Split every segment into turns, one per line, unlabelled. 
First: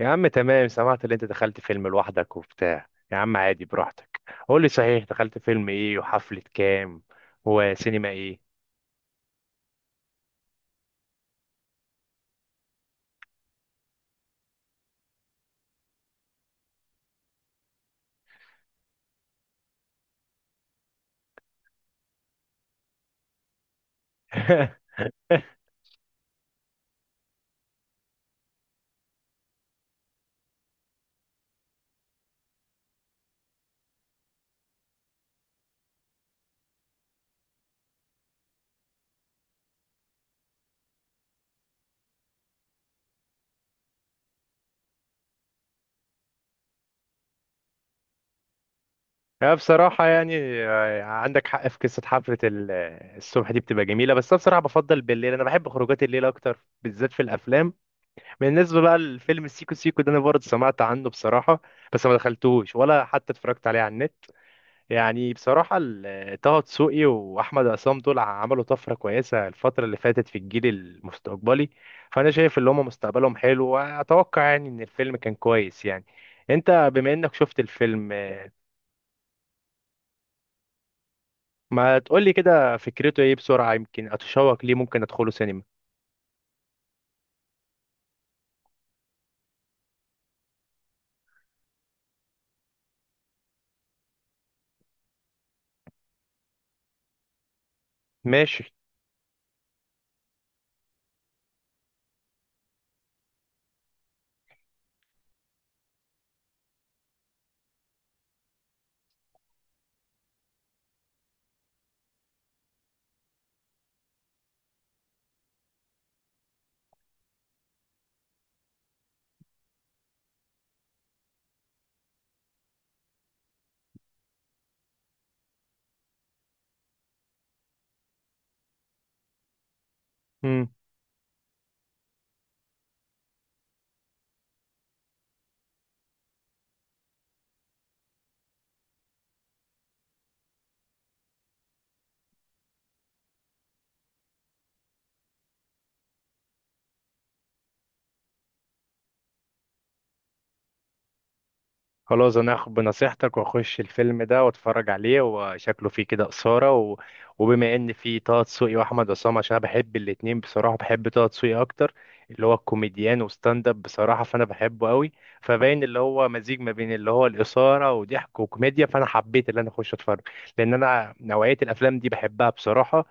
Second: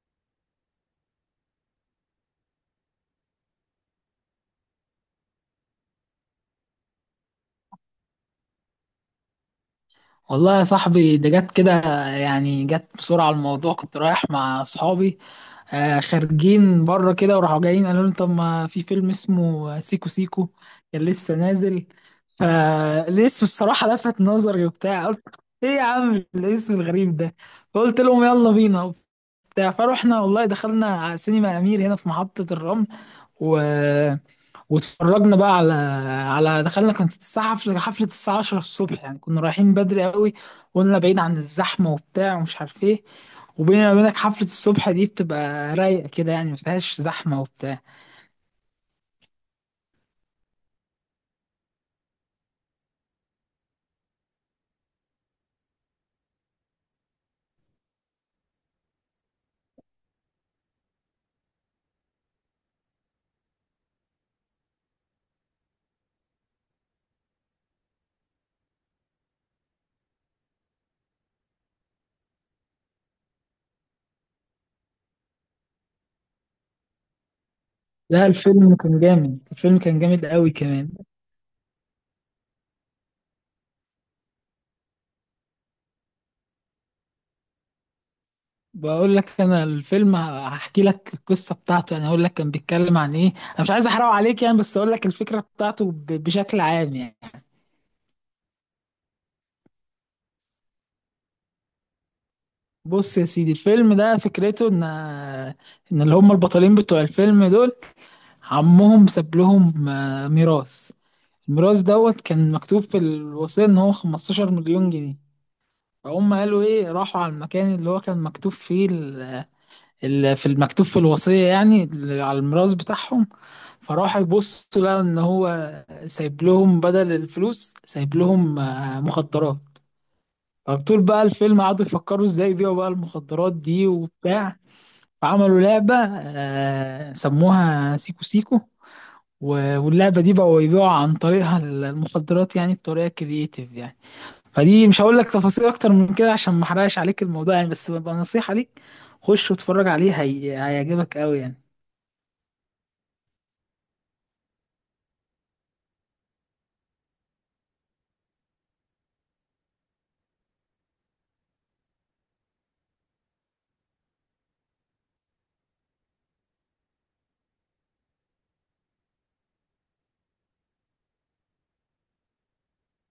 يا عم تمام، سمعت اللي انت دخلت فيلم لوحدك وبتاع. يا عم عادي، براحتك. قول لي صحيح، دخلت فيلم ايه وحفلة كام وسينما ايه؟
والله يا صاحبي ده جت كده. يعني جت بسرعة الموضوع. كنت رايح مع صحابي، خارجين بره كده وراحوا جايين قالوا لي طب ما في فيلم اسمه سيكو سيكو، كان لسه نازل. فالاسم الصراحة لفت نظري وبتاع. قلت ايه يا عم الاسم الغريب ده؟ فقلت لهم يلا بينا وبتاع. فروحنا والله دخلنا على سينما أمير هنا في محطة الرمل، و واتفرجنا بقى على دخلنا كانت الساعة، حفلة الساعة 10 الصبح، يعني كنا رايحين بدري قوي. قلنا بعيد عن الزحمة وبتاع ومش عارف ايه. وبيني وبينك حفلة الصبح دي بتبقى رايقة كده، يعني مفيهاش زحمة وبتاع.
يا بصراحة عندك حق في قصة حفلة الصبح دي، بتبقى جميلة، بس أنا بصراحة بفضل بالليل، أنا بحب خروجات الليل أكتر بالذات في الأفلام. بالنسبة بقى للفيلم السيكو سيكو ده، أنا برضه سمعت عنه بصراحة، بس ما دخلتوش ولا حتى اتفرجت عليه على النت. يعني بصراحة طه دسوقي وأحمد عصام دول عملوا طفرة كويسة الفترة اللي فاتت في الجيل المستقبلي. فأنا شايف إن هما مستقبلهم حلو، وأتوقع يعني إن الفيلم كان كويس يعني. أنت بما إنك شفت الفيلم،
لا، الفيلم كان جامد، الفيلم كان جامد قوي كمان.
ما تقولي كده فكرته إيه بسرعة، يمكن أتشوق ليه ممكن أدخله سينما.
بقول لك انا، الفيلم هحكي لك القصة بتاعته، يعني اقول لك كان بيتكلم عن ايه. انا مش عايز احرقه عليك يعني، بس اقول لك الفكرة بتاعته بشكل عام يعني.
ماشي.
بص يا سيدي، الفيلم ده فكرته ان اللي هم البطلين بتوع الفيلم دول، عمهم ساب لهم ميراث. الميراث دوت كان مكتوب في الوصية ان هو 15 مليون جنيه. فهم قالوا ايه، راحوا على المكان اللي هو كان مكتوب فيه في المكتوب في الوصية، يعني على الميراث بتاعهم. فراحوا يبصوا لقوا ان هو سايب لهم بدل الفلوس، سايب لهم مخدرات. فطول بقى الفيلم قعدوا يفكروا ازاي يبيعوا بقى المخدرات دي وبتاع. فعملوا لعبة، سموها سيكو سيكو. واللعبة دي بقوا يبيعوا عن طريقها المخدرات، يعني بطريقة كرييتيف يعني. فدي مش هقول لك تفاصيل أكتر من كده عشان ما أحرقش عليك الموضوع يعني، بس ببقى نصيحة ليك، خش واتفرج عليه، هيعجبك أوي يعني.
خلاص انا هاخد بنصيحتك واخش الفيلم ده واتفرج عليه، وشكله فيه كده اثاره وبما ان فيه طه دسوقي واحمد عصام، عشان انا بحب الاتنين، بصراحه بحب طه دسوقي اكتر، اللي هو الكوميديان وستاند اب، بصراحه فانا بحبه قوي. فباين اللي هو مزيج ما بين اللي هو الاثاره وضحك وكوميديا، فانا حبيت اللي انا اخش اتفرج، لان انا نوعيه الافلام دي بحبها بصراحه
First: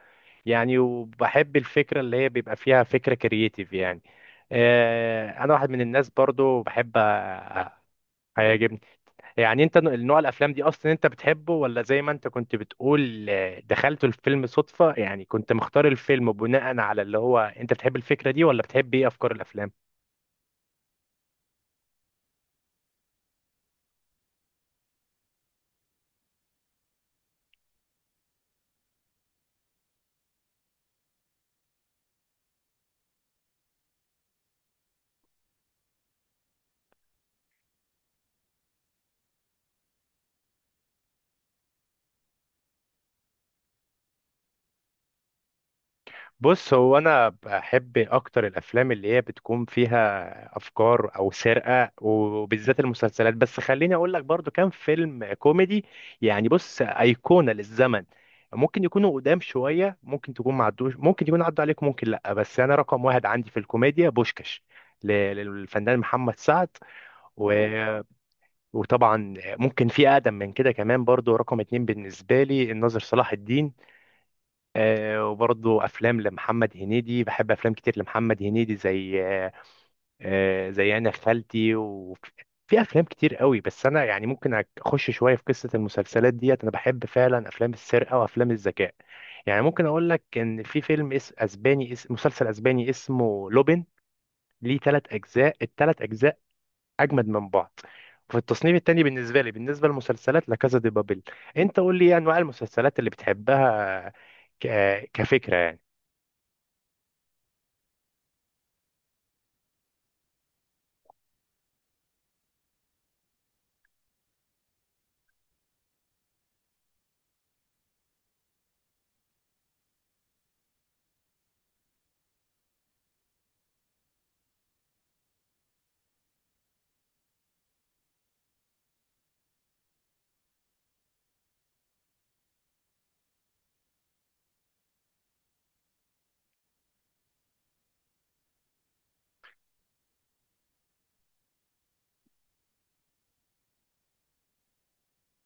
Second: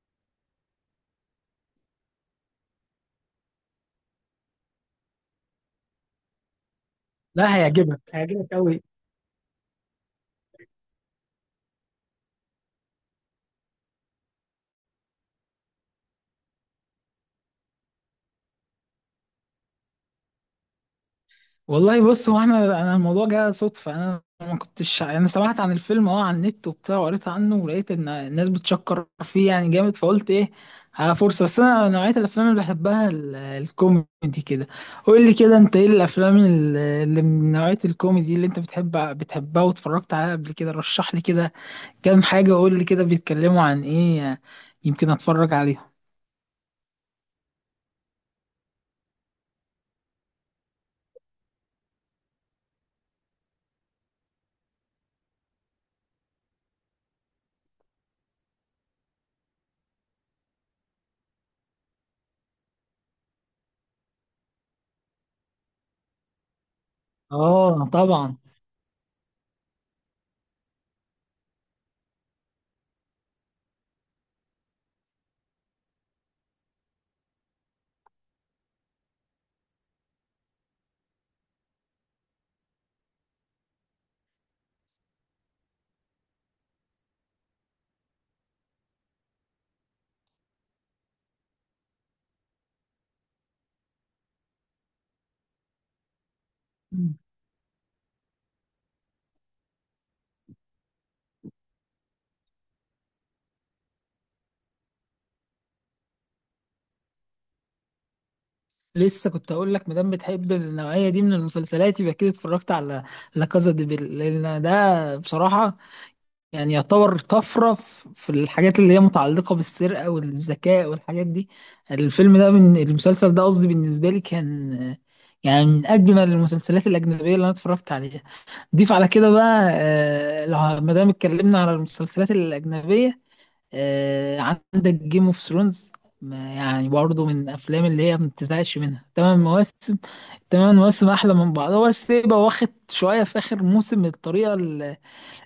يعني. وبحب الفكره اللي هي بيبقى فيها فكره كرييتيف يعني. آه، انا واحد من الناس برضو بحب
لا،
أ-
هيعجبك هيعجبك
هيعجبني.
أوي.
يعني انت النوع الافلام دي اصلا انت بتحبه، ولا زي ما انت كنت بتقول آه، دخلت الفيلم صدفة، يعني كنت مختار الفيلم بناء على اللي هو انت بتحب الفكرة دي، ولا بتحب ايه افكار الافلام؟
والله بص، هو احنا الموضوع جه صدفه، انا ما كنتش، انا سمعت عن الفيلم اه على النت وبتاع وقريت عنه ولقيت ان الناس بتشكر فيه يعني جامد. فقلت ايه، ها فرصه. بس انا نوعيه الافلام اللي بحبها الكوميدي كده. قول لي كده، انت ايه الافلام اللي من نوعيه الكوميدي اللي انت بتحبها واتفرجت عليها قبل كده؟ رشح لي كده كام حاجه، وقول لي كده بيتكلموا عن ايه، يمكن اتفرج عليهم.
بص، هو انا بحب اكتر الافلام اللي هي بتكون فيها افكار او سرقه، وبالذات المسلسلات، بس خليني اقول لك برضو كام فيلم كوميدي يعني. بص، ايقونه للزمن، ممكن يكونوا قدام شويه، ممكن تكون معدوش، ممكن يكون عدوا عليك، ممكن لا، بس انا رقم واحد عندي في الكوميديا بوشكش للفنان محمد سعد. و...
اه طبعا.
وطبعا ممكن في اقدم من كده كمان، برضو رقم اتنين بالنسبه لي الناظر صلاح الدين. آه، وبرضه افلام لمحمد هنيدي، بحب افلام كتير لمحمد هنيدي، زي آه، زي انا خالتي، وفي افلام كتير قوي. بس انا يعني ممكن اخش شويه في قصه المسلسلات ديت، انا بحب فعلا افلام السرقه وافلام الذكاء يعني. ممكن اقول لك ان في فيلم اسباني، مسلسل اسباني اسمه لوبين، ليه ثلاث اجزاء، الثلاث اجزاء اجمد من بعض. وفي التصنيف التاني بالنسبه لي، بالنسبه للمسلسلات، لا كازا دي بابل. انت قول لي ايه انواع المسلسلات اللي بتحبها كفكره يعني؟
لسه كنت اقول لك، مادام بتحب النوعيه دي من المسلسلات، يبقى كده اتفرجت على لا كازا دي بيل، لان ده بصراحه يعني يعتبر طفره في الحاجات اللي هي متعلقه بالسرقه والذكاء والحاجات دي. الفيلم ده، من المسلسل ده قصدي، بالنسبه لي كان يعني من اجمل المسلسلات الاجنبيه اللي انا اتفرجت عليها. ضيف على كده بقى، لو مادام اتكلمنا على المسلسلات الاجنبيه، عندك جيم اوف ثرونز، يعني برضه من الافلام اللي هي ما بتزهقش منها. تمن مواسم، تمن مواسم احلى من بعض. هو بس يبقى واخد شويه في اخر موسم، الطريقه اللي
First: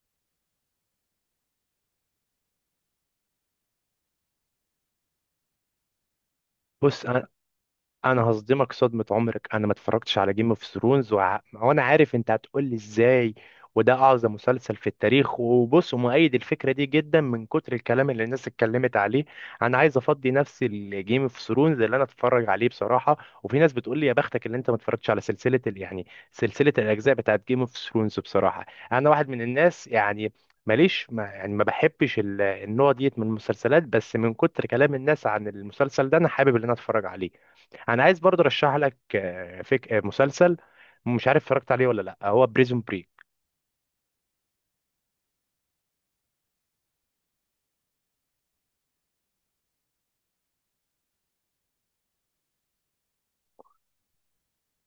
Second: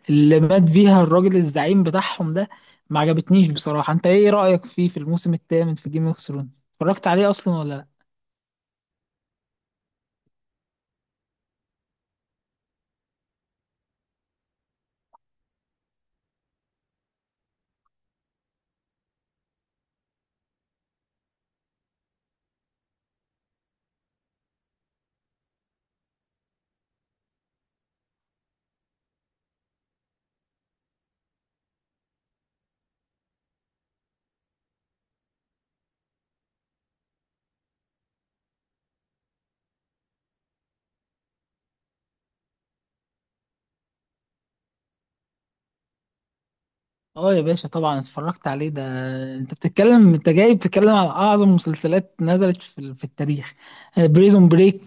اللي مات بيها الراجل الزعيم بتاعهم ده ما عجبتنيش بصراحه. انت ايه رايك فيه في الموسم الثامن في جيم اوف ثرونز،
بص
اتفرجت
انا،
عليه اصلا ولا لا؟
انا هصدمك صدمة عمرك، انا ما اتفرجتش على جيم اوف ثرونز. وانا عارف انت هتقول لي ازاي، وده اعظم مسلسل في التاريخ، وبص، مؤيد الفكرة دي جدا من كتر الكلام اللي الناس اتكلمت عليه. انا عايز افضي نفسي الجيم اوف ثرونز اللي انا اتفرج عليه بصراحة. وفي ناس بتقول لي يا بختك اللي انت ما اتفرجتش على سلسلة يعني سلسلة الاجزاء بتاعت جيم اوف ثرونز. بصراحة انا واحد من الناس يعني ماليش ما بحبش النوع ديت من المسلسلات، بس من كتر كلام الناس عن المسلسل ده انا حابب ان انا اتفرج عليه. انا عايز برضه ارشح لك آه، فيك آه، مسلسل، مش عارف اتفرجت عليه ولا لا، هو بريزون بريك.
اه يا باشا، طبعا اتفرجت عليه ده. انت بتتكلم، انت جاي بتتكلم على اعظم مسلسلات نزلت في التاريخ. بريزون بريك،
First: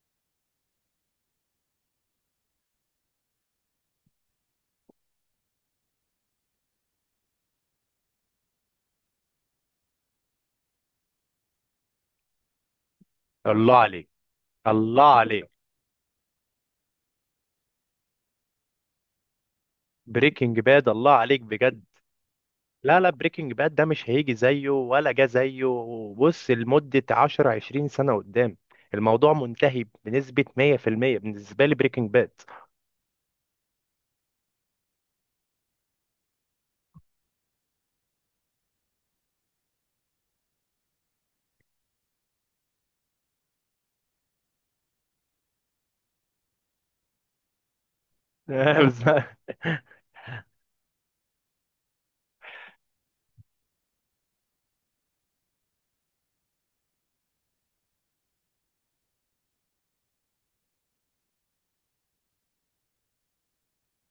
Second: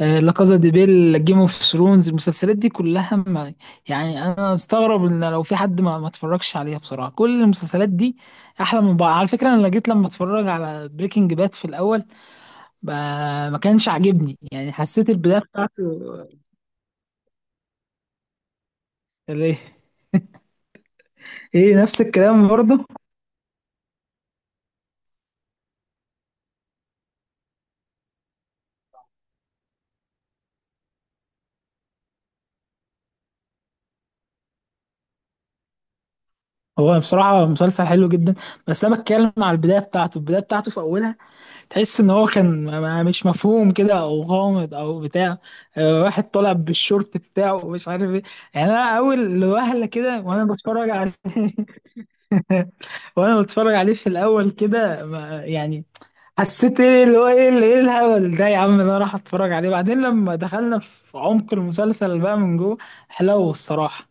لا كازا دي بيل، جيم اوف ثرونز، المسلسلات دي كلها ما، يعني انا استغرب ان لو في حد ما اتفرجش عليها بصراحه. كل المسلسلات دي احلى من بعض. على فكره، انا جيت لما اتفرج على بريكنج باد في الاول ب- ما
الله
كانش
عليك.
عاجبني، يعني
الله
حسيت البدايه
عليك،
بتاعته ليه.
بريكنج باد، الله عليك
إيه
بجد.
نفس الكلام برضه.
لا، بريكنج باد ده مش هيجي زيه ولا جه زيه. بص، لمدة 10 20 سنة قدام، الموضوع منتهي بنسبة 100% بالنسبة لي بريكنج باد.
هو بصراحة مسلسل حلو جدا، بس أنا بتكلم على البداية بتاعته، البداية بتاعته في أولها تحس إن هو كان مش مفهوم كده أو غامض أو بتاع، واحد طالع بالشورت بتاعه ومش عارف إيه. يعني أنا أول وهلة كده وأنا بتفرج عليه وأنا بتفرج عليه في الأول كده يعني حسيت إيه اللي هو إيه اللي إيه الهبل ده يا عم، أنا راح أتفرج عليه. بعدين لما دخلنا في عمق المسلسل بقى من جوه، حلو الصراحة.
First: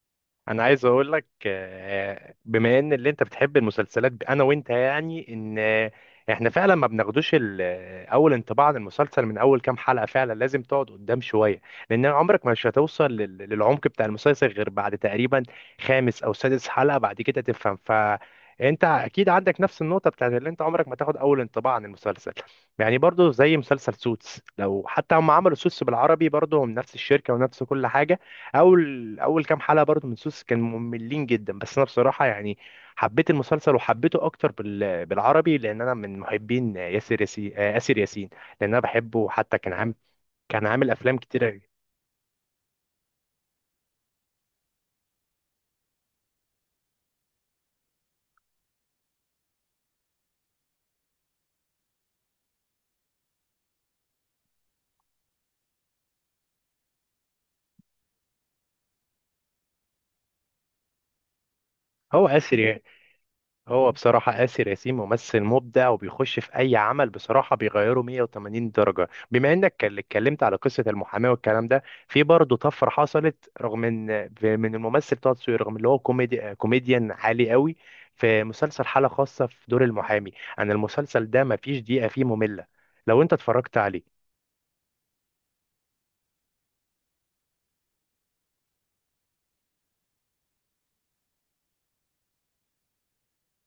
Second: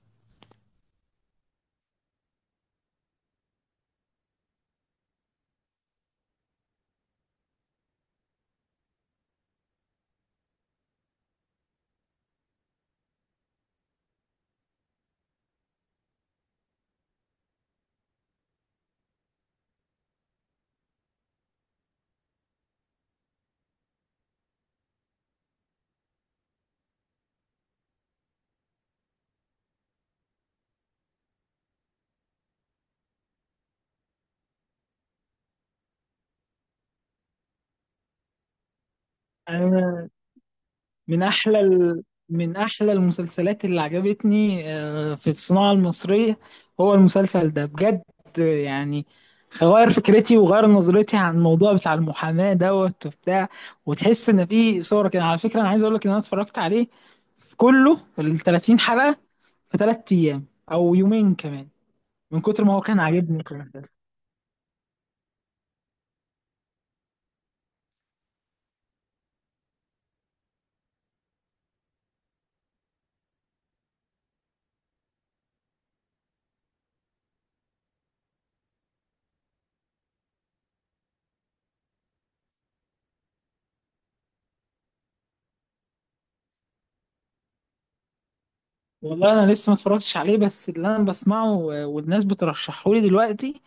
انا عايز اقول لك آه، بما ان اللي انت بتحب المسلسلات، انا وانت يعني ان آه، احنا فعلا ما بناخدوش اول انطباع عن المسلسل من اول كام حلقة، فعلا لازم تقعد قدام شوية. لان عمرك مش هتوصل للعمق بتاع المسلسل غير بعد تقريبا خامس او سادس حلقة، بعد كده تفهم. فانت اكيد عندك نفس النقطة بتاعت اللي انت عمرك ما تاخد اول انطباع عن المسلسل. يعني برضو زي مسلسل سوتس، لو حتى هم عملوا سوتس بالعربي، برضو هم نفس الشركة ونفس كل حاجة. اول كام حلقه برضو من سوس كانوا مملين جدا، بس انا بصراحه يعني حبيت المسلسل، وحبيته اكتر بالعربي، لان انا من محبين ياسر ياسين آه، اسر ياسين، لان انا بحبه. حتى كان عامل، كان عامل افلام
من احلى
كتيره.
ال... من احلى المسلسلات اللي عجبتني، في الصناعة المصرية، هو المسلسل ده بجد. يعني غير فكرتي وغير نظرتي عن الموضوع بتاع المحاماة دوت وبتاع، وتحس ان في صورة كده. على فكرة، انا عايز اقول لك ان انا اتفرجت عليه في كله ال 30 حلقة في 3 ايام او يومين كمان،
هو
من كتر ما
اسر،
هو كان عاجبني كمان.
هو بصراحة آسر ياسين ممثل مبدع، وبيخش في أي عمل بصراحة بيغيره 180 درجة. بما إنك اتكلمت على قصة المحاماة والكلام ده، في برضه طفرة حصلت، رغم إن من الممثل طه دسوقي، رغم اللي هو كوميديان عالي قوي، في مسلسل حالة خاصة في دور المحامي. أنا المسلسل ده مفيش دقيقة فيه مملة لو أنت اتفرجت عليه.
والله انا لسه ما اتفرجتش عليه، بس اللي انا بسمعه، والناس بترشحه لي دلوقتي،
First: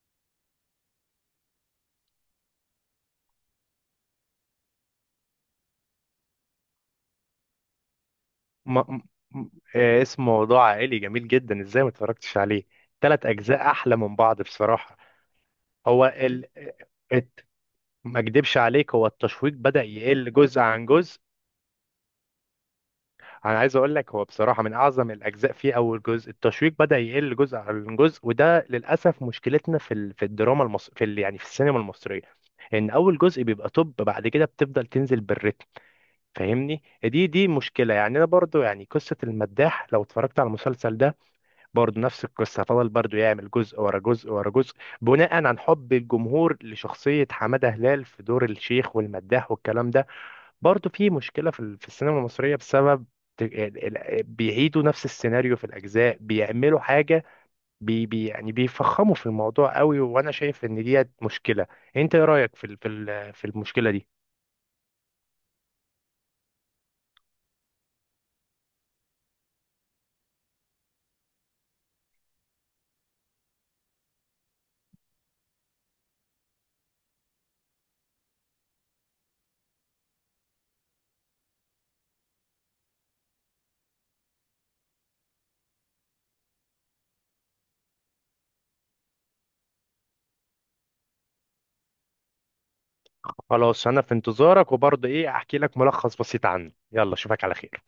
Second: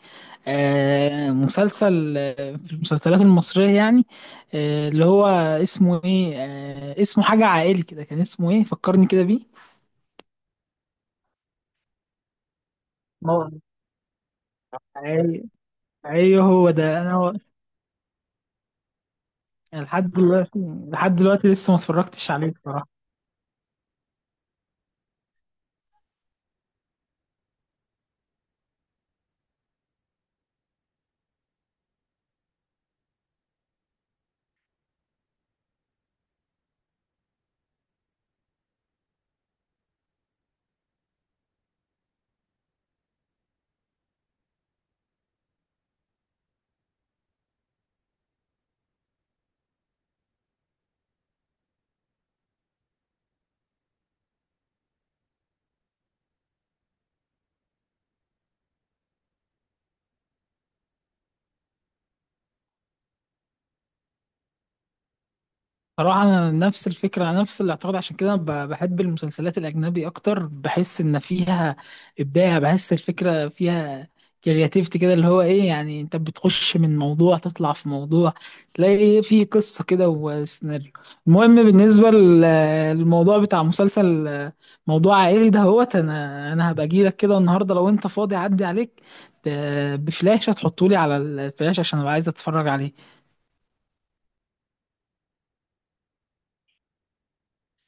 مسلسل، في المسلسلات المصرية يعني، اللي هو اسمه ايه، اسمه حاجة عائلي كده، كان اسمه ايه
ما م-
فكرني كده بيه.
م- آه، اسمه موضوع عائلي، جميل جدا، إزاي ما اتفرجتش عليه؟ تلات
مو-
أجزاء أحلى من بعض بصراحة.
ايوه،
هو
ايوه،
ال...
هو ده انا
آه، ما اكدبش عليك، هو التشويق بدأ
لحد
يقل
دلوقتي،
جزء عن جزء.
لسه ما اتفرجتش عليه بصراحة.
انا عايز اقول لك هو بصراحة من اعظم الاجزاء فيه اول جزء، التشويق بدأ يقل جزء عن جزء، وده للاسف مشكلتنا في الدراما المصرية، يعني في السينما المصرية، ان اول جزء بيبقى توب، بعد كده بتفضل تنزل بالريتم. فاهمني، دي مشكلة يعني. انا برضو يعني قصة المداح، لو اتفرجت على المسلسل ده، برضو نفس القصة، فضل برضو يعمل جزء ورا جزء ورا جزء بناء عن حب الجمهور لشخصية حمادة هلال في دور الشيخ والمداح والكلام ده. برضه في مشكلة في السينما المصرية بسبب بيعيدوا نفس السيناريو في الأجزاء، بيعملوا حاجة بي بي يعني بيفخموا في الموضوع قوي، وأنا شايف إن دي مشكلة. أنت إيه رأيك في المشكلة دي؟
صراحة أنا نفس الفكرة، أنا نفس الاعتقاد، عشان كده أنا بحب المسلسلات الأجنبي أكتر. بحس إن فيها إبداع، بحس الفكرة فيها كرياتيفيتي كده، اللي هو إيه يعني، أنت بتخش من موضوع تطلع في موضوع، تلاقي إيه في قصة كده وسيناريو. المهم بالنسبة للموضوع بتاع مسلسل موضوع عائلي ده هوت. أنا هبقى أجيلك كده النهاردة لو أنت فاضي أعدي عليك ت- بفلاشة، تحطولي على الفلاشة عشان أبقى عايز أتفرج عليه.
خلاص أنا في انتظارك، وبرضه إيه أحكي لك ملخص بسيط عنه. يلا أشوفك على خير.